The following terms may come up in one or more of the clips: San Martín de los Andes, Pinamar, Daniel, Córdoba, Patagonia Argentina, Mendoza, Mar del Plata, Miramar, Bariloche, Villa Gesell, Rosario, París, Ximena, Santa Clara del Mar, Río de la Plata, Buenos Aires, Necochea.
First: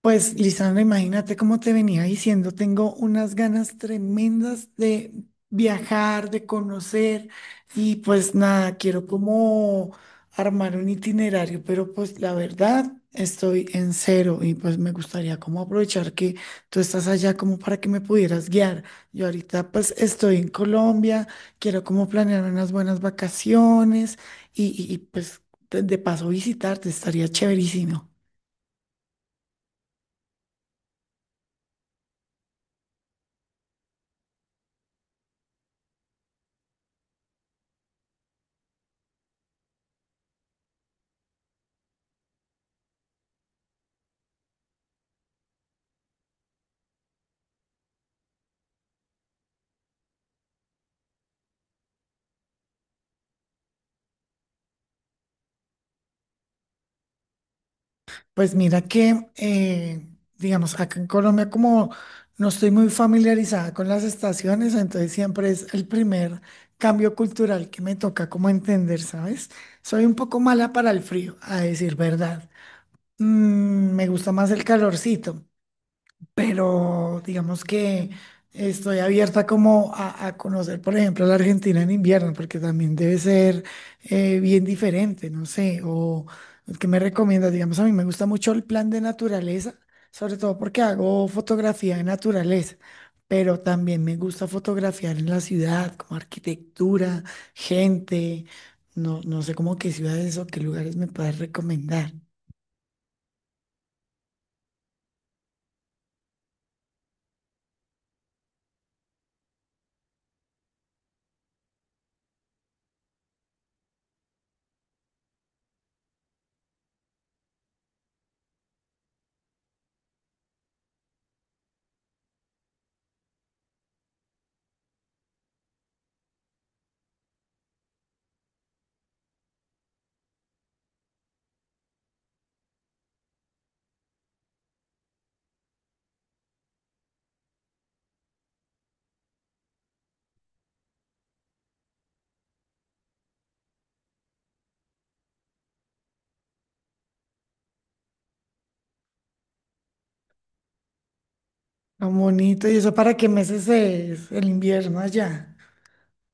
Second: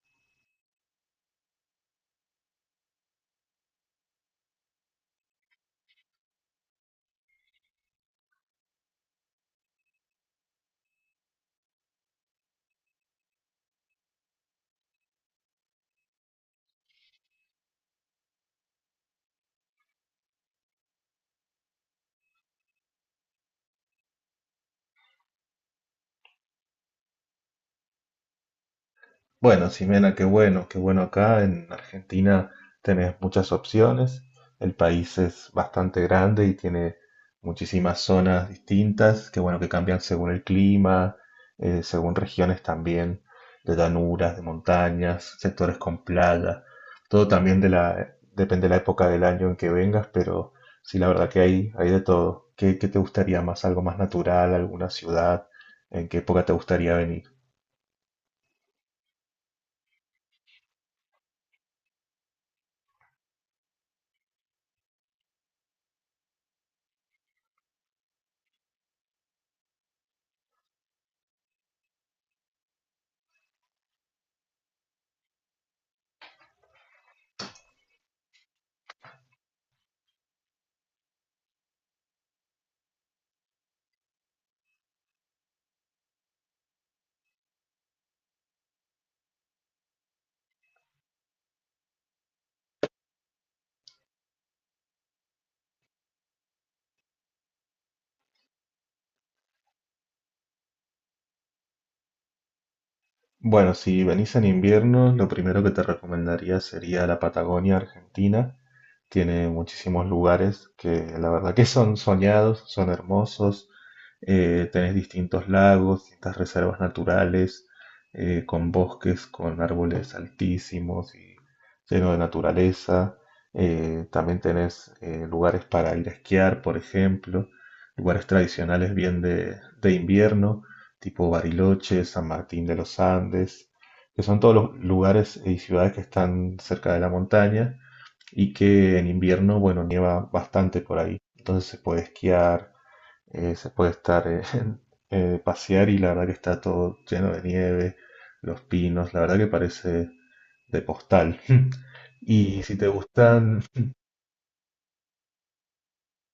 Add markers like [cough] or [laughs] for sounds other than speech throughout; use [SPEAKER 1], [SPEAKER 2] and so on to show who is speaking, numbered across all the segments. [SPEAKER 1] Pues, Lisandra, imagínate cómo te venía diciendo, tengo unas ganas tremendas de viajar, de conocer y pues nada, quiero como armar un itinerario, pero pues la verdad estoy en cero y pues me gustaría como aprovechar que tú estás allá como para que me pudieras guiar. Yo ahorita pues estoy en Colombia, quiero como planear unas buenas vacaciones y pues de paso visitarte, estaría chéverísimo.
[SPEAKER 2] Bueno, Ximena, qué bueno acá en Argentina tenés muchas opciones. El país es bastante grande y tiene muchísimas zonas distintas, qué bueno que cambian según el clima, según regiones también, de llanuras, de montañas, sectores con playa. Todo también de la, depende de la época del año en que vengas, pero sí, la verdad que hay de todo. ¿Qué te gustaría más? ¿Algo más natural? ¿Alguna ciudad? ¿En qué época te gustaría venir?
[SPEAKER 1] Pues mira que, digamos, acá en Colombia como no estoy muy familiarizada con las estaciones, entonces siempre es el primer cambio cultural que me toca como entender, ¿sabes? Soy un poco mala para el frío, a decir verdad. Me gusta más el calorcito, pero digamos que estoy abierta como a conocer, por ejemplo, la Argentina en invierno, porque también debe ser bien diferente, no sé. O ¿qué me recomiendas? Digamos, a mí me gusta mucho el plan de naturaleza, sobre todo porque hago fotografía de naturaleza. Pero también me gusta fotografiar en la ciudad, como arquitectura, gente, no, no sé cómo qué ciudades o qué lugares me puedes recomendar.
[SPEAKER 2] Bueno, si venís en invierno, lo primero que te recomendaría sería la Patagonia Argentina, tiene muchísimos lugares que la verdad que son soñados, son hermosos, tenés distintos lagos, distintas reservas naturales, con bosques, con árboles altísimos y lleno de naturaleza. También tenés lugares para ir a esquiar, por ejemplo, lugares tradicionales bien de invierno, tipo Bariloche, San Martín de los Andes, que son todos los lugares y ciudades que están cerca de la montaña y que en invierno, bueno, nieva bastante por ahí. Entonces se puede esquiar, se puede estar, [laughs] pasear y la verdad que está todo lleno de nieve, los pinos, la verdad que parece de postal. [laughs]
[SPEAKER 1] Tan
[SPEAKER 2] Y
[SPEAKER 1] bonito, ¿y
[SPEAKER 2] si te
[SPEAKER 1] eso para qué
[SPEAKER 2] gustan,
[SPEAKER 1] meses es el invierno allá?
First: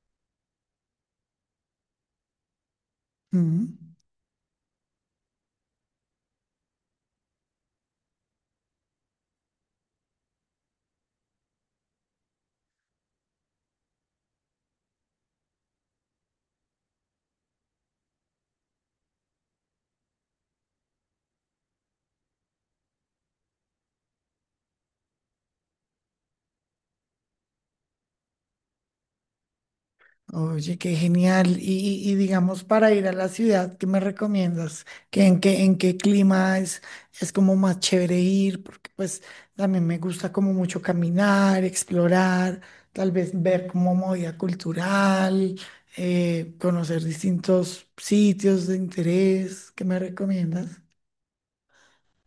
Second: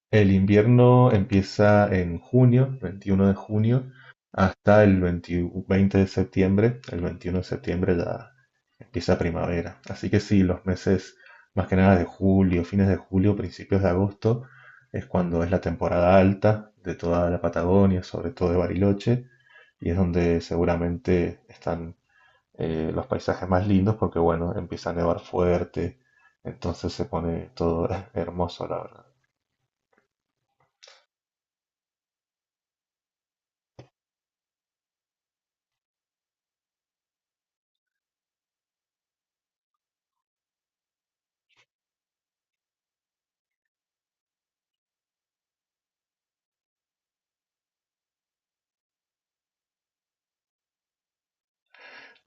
[SPEAKER 2] el invierno empieza en junio, 21 de junio,
[SPEAKER 1] Mm.
[SPEAKER 2] hasta el 20 de septiembre. El 21 de septiembre ya empieza primavera. Así que sí, los meses más que nada de julio, fines de julio, principios de agosto, es cuando es la temporada alta de toda la Patagonia, sobre todo de Bariloche, y es donde seguramente están los paisajes más lindos porque bueno, empieza a nevar fuerte, entonces se pone todo [laughs] hermoso, la verdad.
[SPEAKER 1] Oye, qué genial. Y digamos, para ir a la ciudad, ¿qué me recomiendas? ¿Qué, en qué clima es como más chévere ir? Porque pues también me gusta como mucho caminar, explorar, tal vez ver como movida cultural, conocer distintos sitios de interés. ¿Qué me recomiendas?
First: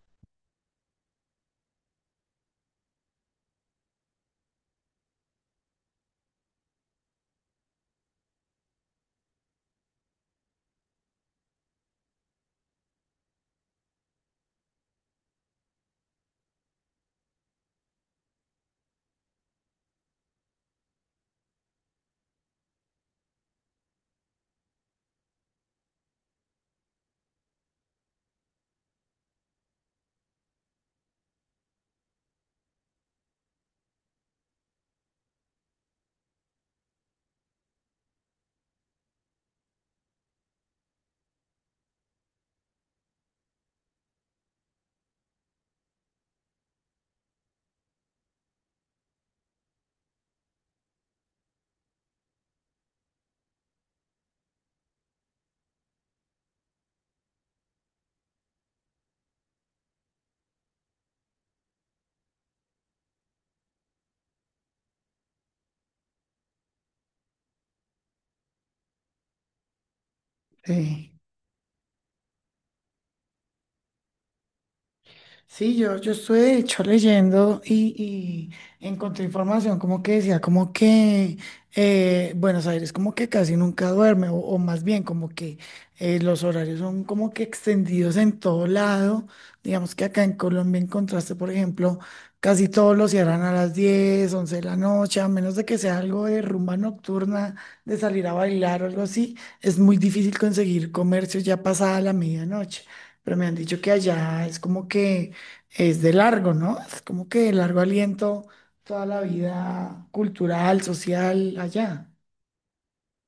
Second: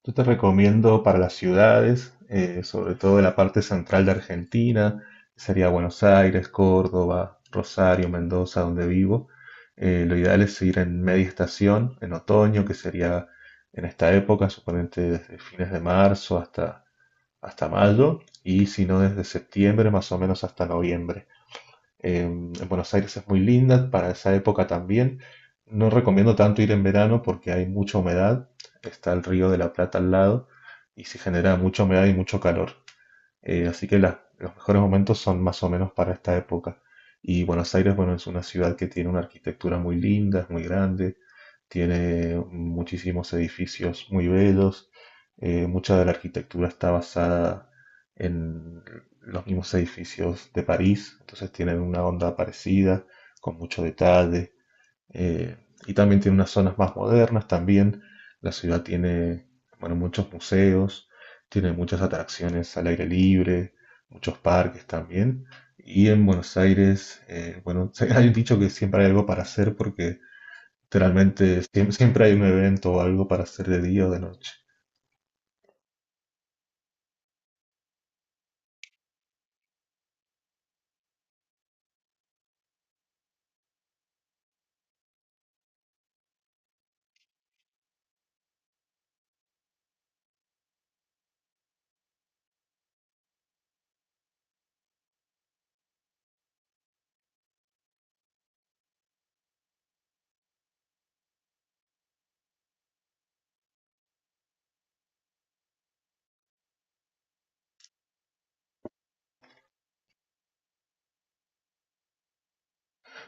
[SPEAKER 2] Yo te recomiendo para las ciudades, sobre todo en la parte central de Argentina, sería Buenos Aires, Córdoba, Rosario, Mendoza, donde vivo. Lo ideal es ir en media estación, en otoño, que sería en esta época, suponete desde fines de marzo hasta mayo, y si no desde septiembre más o menos hasta noviembre. En Buenos Aires es muy linda para esa época también. No recomiendo tanto ir en verano porque hay mucha humedad. Está el Río de la Plata al lado y se genera mucha humedad y mucho calor. Así que los mejores momentos son más o menos para esta época. Y Buenos Aires, bueno, es una ciudad que tiene una arquitectura muy linda, es muy grande, tiene muchísimos edificios muy bellos, mucha de la arquitectura está basada en los mismos edificios de París, entonces tienen una onda parecida, con mucho detalle, eh, y también tiene unas zonas más modernas también, la ciudad tiene, bueno, muchos museos, tiene muchas atracciones al aire libre, muchos parques también, y en Buenos Aires, bueno, [laughs] hay un dicho que siempre hay algo para hacer porque
[SPEAKER 1] Sí.
[SPEAKER 2] literalmente siempre hay un evento o algo para hacer de día o de noche.
[SPEAKER 1] Sí, yo estuve de hecho leyendo y encontré información como que decía, como que Buenos Aires como que casi nunca duerme, o más bien como que los horarios son como que extendidos en todo lado. Digamos que acá en Colombia encontraste, por ejemplo, casi todos los cierran a las 10 11 de la noche, a menos de que sea algo de rumba nocturna, de salir a bailar o algo así, es muy difícil conseguir comercio ya pasada la medianoche. Pero me han dicho que allá es como que es de largo, ¿no? Es como que de largo aliento toda la vida cultural, social, allá.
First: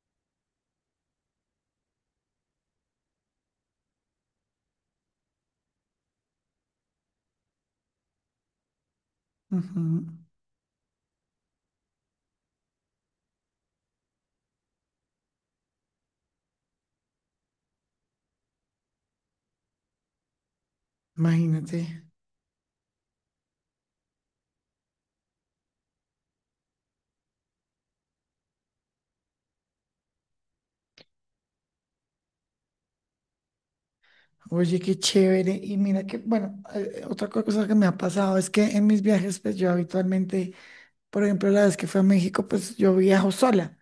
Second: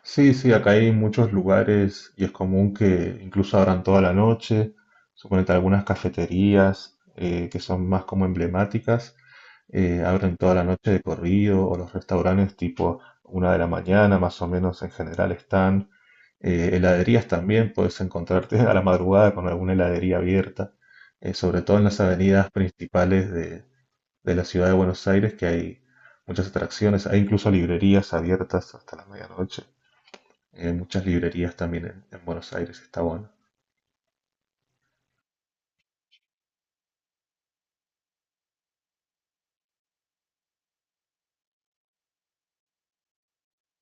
[SPEAKER 2] Sí, sí, acá hay muchos lugares y es común que incluso abran toda la noche. Suponete algunas cafeterías que son más como emblemáticas,
[SPEAKER 1] Ujú.
[SPEAKER 2] abren toda la noche de corrido o los restaurantes tipo una de la mañana más o menos en general están. Heladerías también puedes encontrarte [laughs] a la madrugada con alguna heladería abierta, sobre
[SPEAKER 1] Imagínate.
[SPEAKER 2] todo en las avenidas principales de la ciudad de Buenos Aires, que hay muchas atracciones, hay incluso librerías abiertas hasta la medianoche. Hay muchas librerías también en Buenos Aires, está bueno.
[SPEAKER 1] Oye, qué chévere. Y mira que, bueno, otra cosa que me ha pasado es que en mis viajes, pues yo habitualmente, por ejemplo, la vez que fui a México, pues yo viajo sola.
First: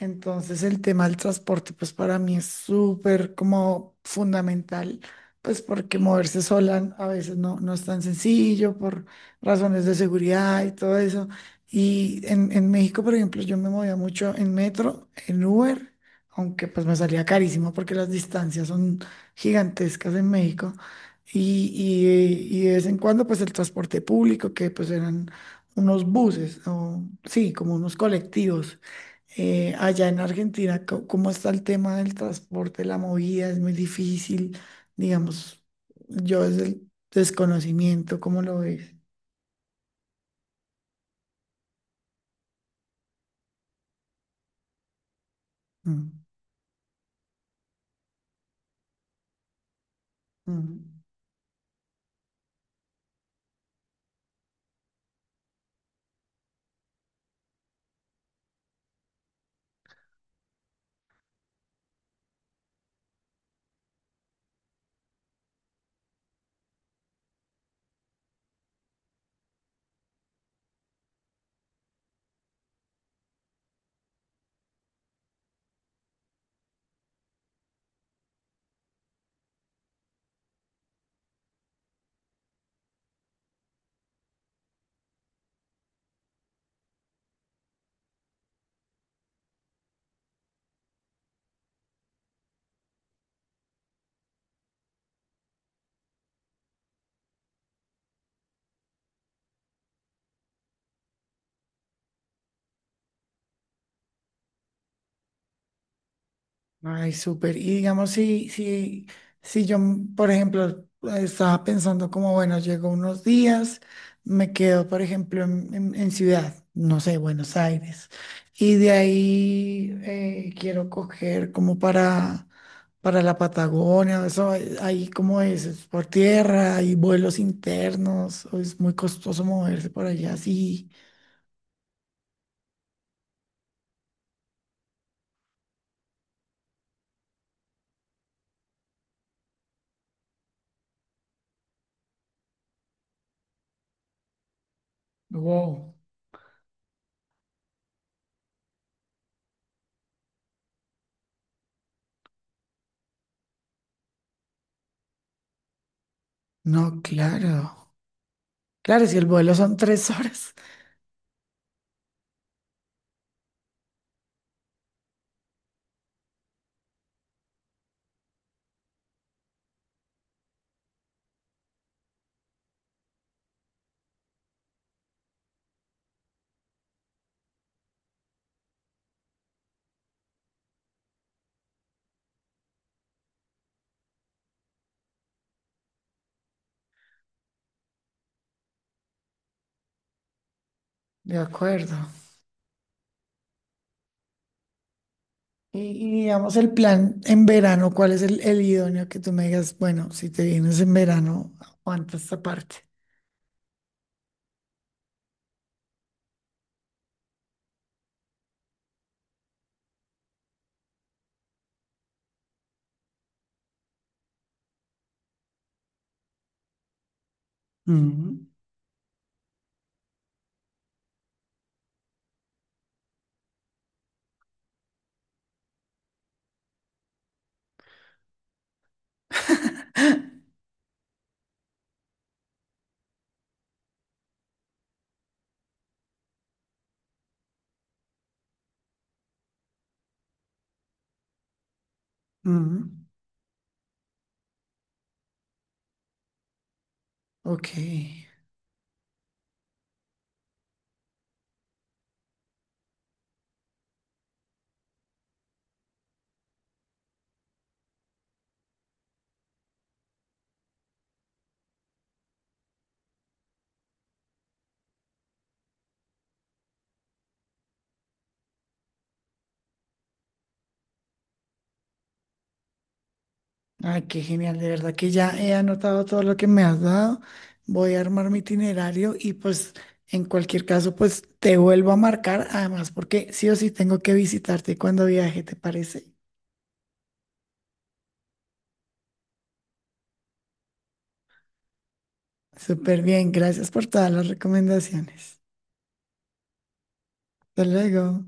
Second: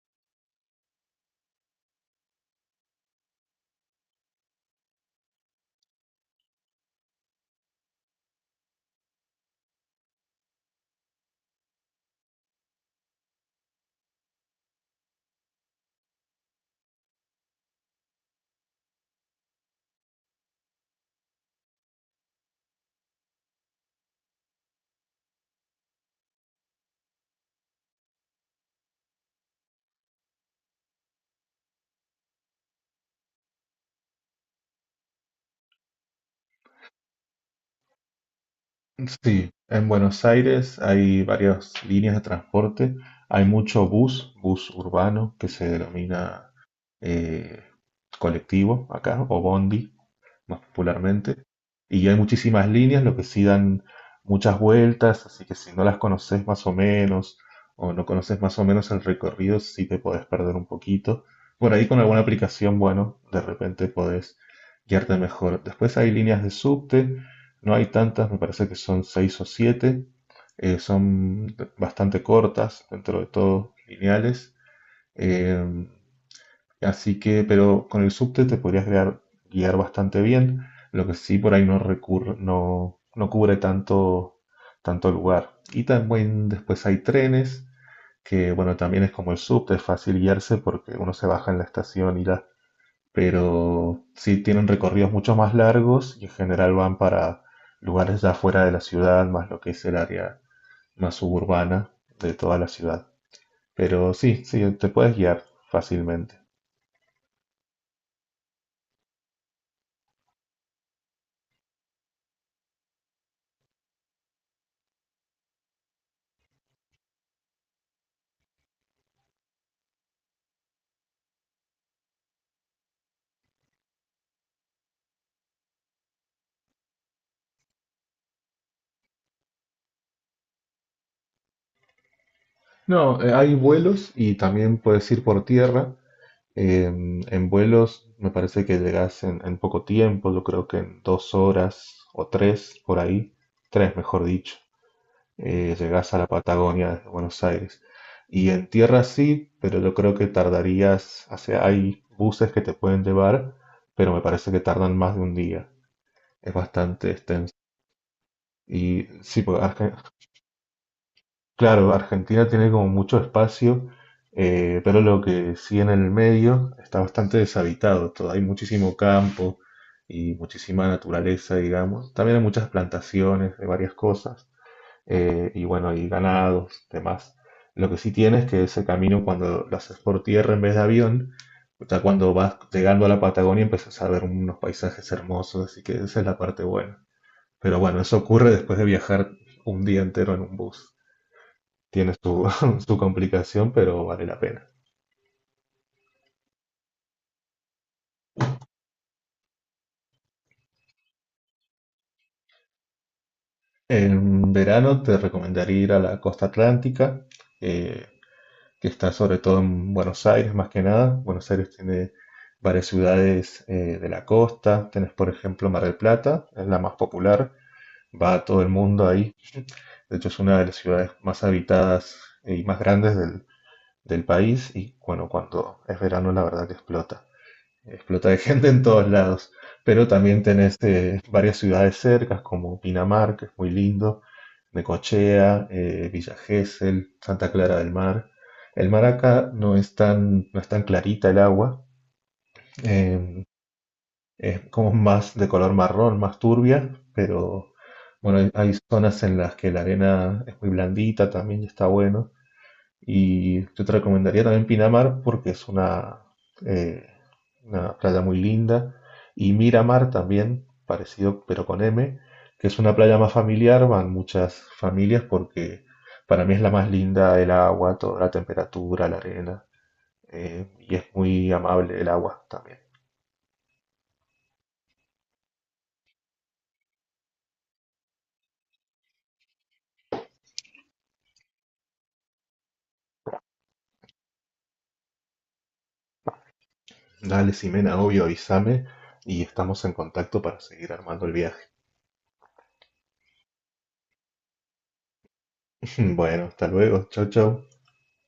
[SPEAKER 1] Entonces el tema del transporte, pues para mí es súper como fundamental, pues porque moverse sola a veces no, no es tan sencillo por razones de seguridad y todo eso. Y en México, por ejemplo, yo me movía mucho en metro, en Uber, aunque pues me salía carísimo porque las distancias son gigantescas en México. Y, y de vez en cuando, pues el transporte público, que pues eran unos buses, o, sí, como unos colectivos. Allá en Argentina, ¿cómo está el tema del transporte, la movida? Es muy difícil, digamos, yo desde el desconocimiento, ¿cómo lo ves?
[SPEAKER 2] Sí, en Buenos Aires hay varias líneas de transporte, hay mucho bus, bus urbano, que se
[SPEAKER 1] Mm,
[SPEAKER 2] denomina eh, colectivo acá, o bondi, más
[SPEAKER 1] mm.
[SPEAKER 2] popularmente. Y hay muchísimas líneas, lo que sí dan muchas vueltas, así que si no las conoces más o menos, o no conoces más o menos el recorrido, sí te podés perder un poquito. Por ahí con alguna aplicación, bueno, de repente podés guiarte mejor. Después hay líneas de subte, no hay tantas, me parece que son seis o siete. Son bastante cortas, dentro de todo, lineales. eh, Así que, pero con el subte te podrías guiar, guiar bastante bien, lo que sí por ahí no recurre, no cubre tanto, tanto lugar. Y también después hay trenes, que bueno, también es como el subte, es fácil guiarse porque uno se baja en la estación y ya. Pero sí tienen recorridos mucho más largos y en general van para lugares ya fuera de la ciudad, más lo que es el área más suburbana de toda la ciudad. Pero sí, sí, te puedes guiar fácilmente.
[SPEAKER 1] Ay, súper. Y digamos, si yo, por ejemplo, estaba pensando como, bueno, llego unos días, me quedo, por ejemplo, en, en ciudad, no sé, Buenos Aires, y de ahí quiero coger como para la Patagonia. Eso, ahí como es, ¿es por tierra, hay vuelos internos, o es muy costoso moverse por allá? Sí.
[SPEAKER 2] No, hay vuelos y también puedes ir por tierra. En vuelos me parece que llegas en poco tiempo, yo creo que en dos horas o tres por ahí, tres mejor dicho,
[SPEAKER 1] Wow.
[SPEAKER 2] llegas a la Patagonia desde Buenos Aires. Y en tierra sí, pero yo creo que tardarías, o sea, hay buses que te pueden llevar, pero me parece que tardan más de un día. Es
[SPEAKER 1] No,
[SPEAKER 2] bastante extenso.
[SPEAKER 1] claro. Claro,
[SPEAKER 2] Y
[SPEAKER 1] si el
[SPEAKER 2] sí,
[SPEAKER 1] vuelo
[SPEAKER 2] porque
[SPEAKER 1] son tres [laughs] horas,
[SPEAKER 2] Claro, Argentina tiene como mucho espacio, pero lo que sí en el medio está bastante deshabitado. Todo, hay muchísimo campo y muchísima naturaleza, digamos. También hay muchas plantaciones de varias cosas y bueno, hay ganados, demás. Lo que sí tiene es que ese camino cuando lo haces por tierra en vez de avión, o sea, cuando vas llegando a la Patagonia empiezas a ver unos paisajes hermosos, así que esa es la parte buena. Pero bueno, eso ocurre después de viajar un día entero en un bus,
[SPEAKER 1] de acuerdo.
[SPEAKER 2] tiene su, [laughs] su complicación, pero vale la pena.
[SPEAKER 1] Y, y digamos, el plan en verano, ¿cuál es el idóneo que tú me digas? Bueno, si te vienes en verano, aguanta esta parte.
[SPEAKER 2] En verano te recomendaría ir a la costa atlántica, eh, que está sobre todo en Buenos Aires más que nada. Buenos Aires tiene varias ciudades de la costa. Tenés, por ejemplo, Mar del Plata, es la más popular, va a
[SPEAKER 1] Mm,
[SPEAKER 2] todo el mundo ahí. De hecho, es una de las ciudades más habitadas y más grandes del país y bueno, cuando es verano la verdad que explota. Explota de [laughs] gente en todos lados, pero también
[SPEAKER 1] [laughs]
[SPEAKER 2] tenés varias ciudades cercas como Pinamar, que es muy lindo, Necochea, Villa Gesell, Santa Clara del Mar. El mar acá no es tan, no es tan clarita el agua,
[SPEAKER 1] mm.
[SPEAKER 2] eh, es como más de color marrón, más turbia, pero
[SPEAKER 1] Ok.
[SPEAKER 2] bueno, hay zonas en las que la arena es muy blandita también y está bueno. Y yo te recomendaría también Pinamar porque es eh, una playa muy linda. Y Miramar también, parecido pero con M, que es una playa más familiar, van muchas familias porque para mí es la más linda el agua, toda la temperatura, la arena. Y es muy amable el agua también.
[SPEAKER 1] Ay, qué genial. De verdad que ya he anotado todo lo que me has dado. Voy a armar mi itinerario y pues en cualquier caso, pues te vuelvo a marcar. Además, porque sí o sí tengo que visitarte cuando viaje, ¿te parece?
[SPEAKER 2] Dale, Simena, obvio, avísame y estamos en contacto para seguir armando el viaje.
[SPEAKER 1] Súper bien. Gracias por todas las recomendaciones.
[SPEAKER 2] [laughs] Bueno, hasta luego. Chau,
[SPEAKER 1] Hasta
[SPEAKER 2] chau.
[SPEAKER 1] luego.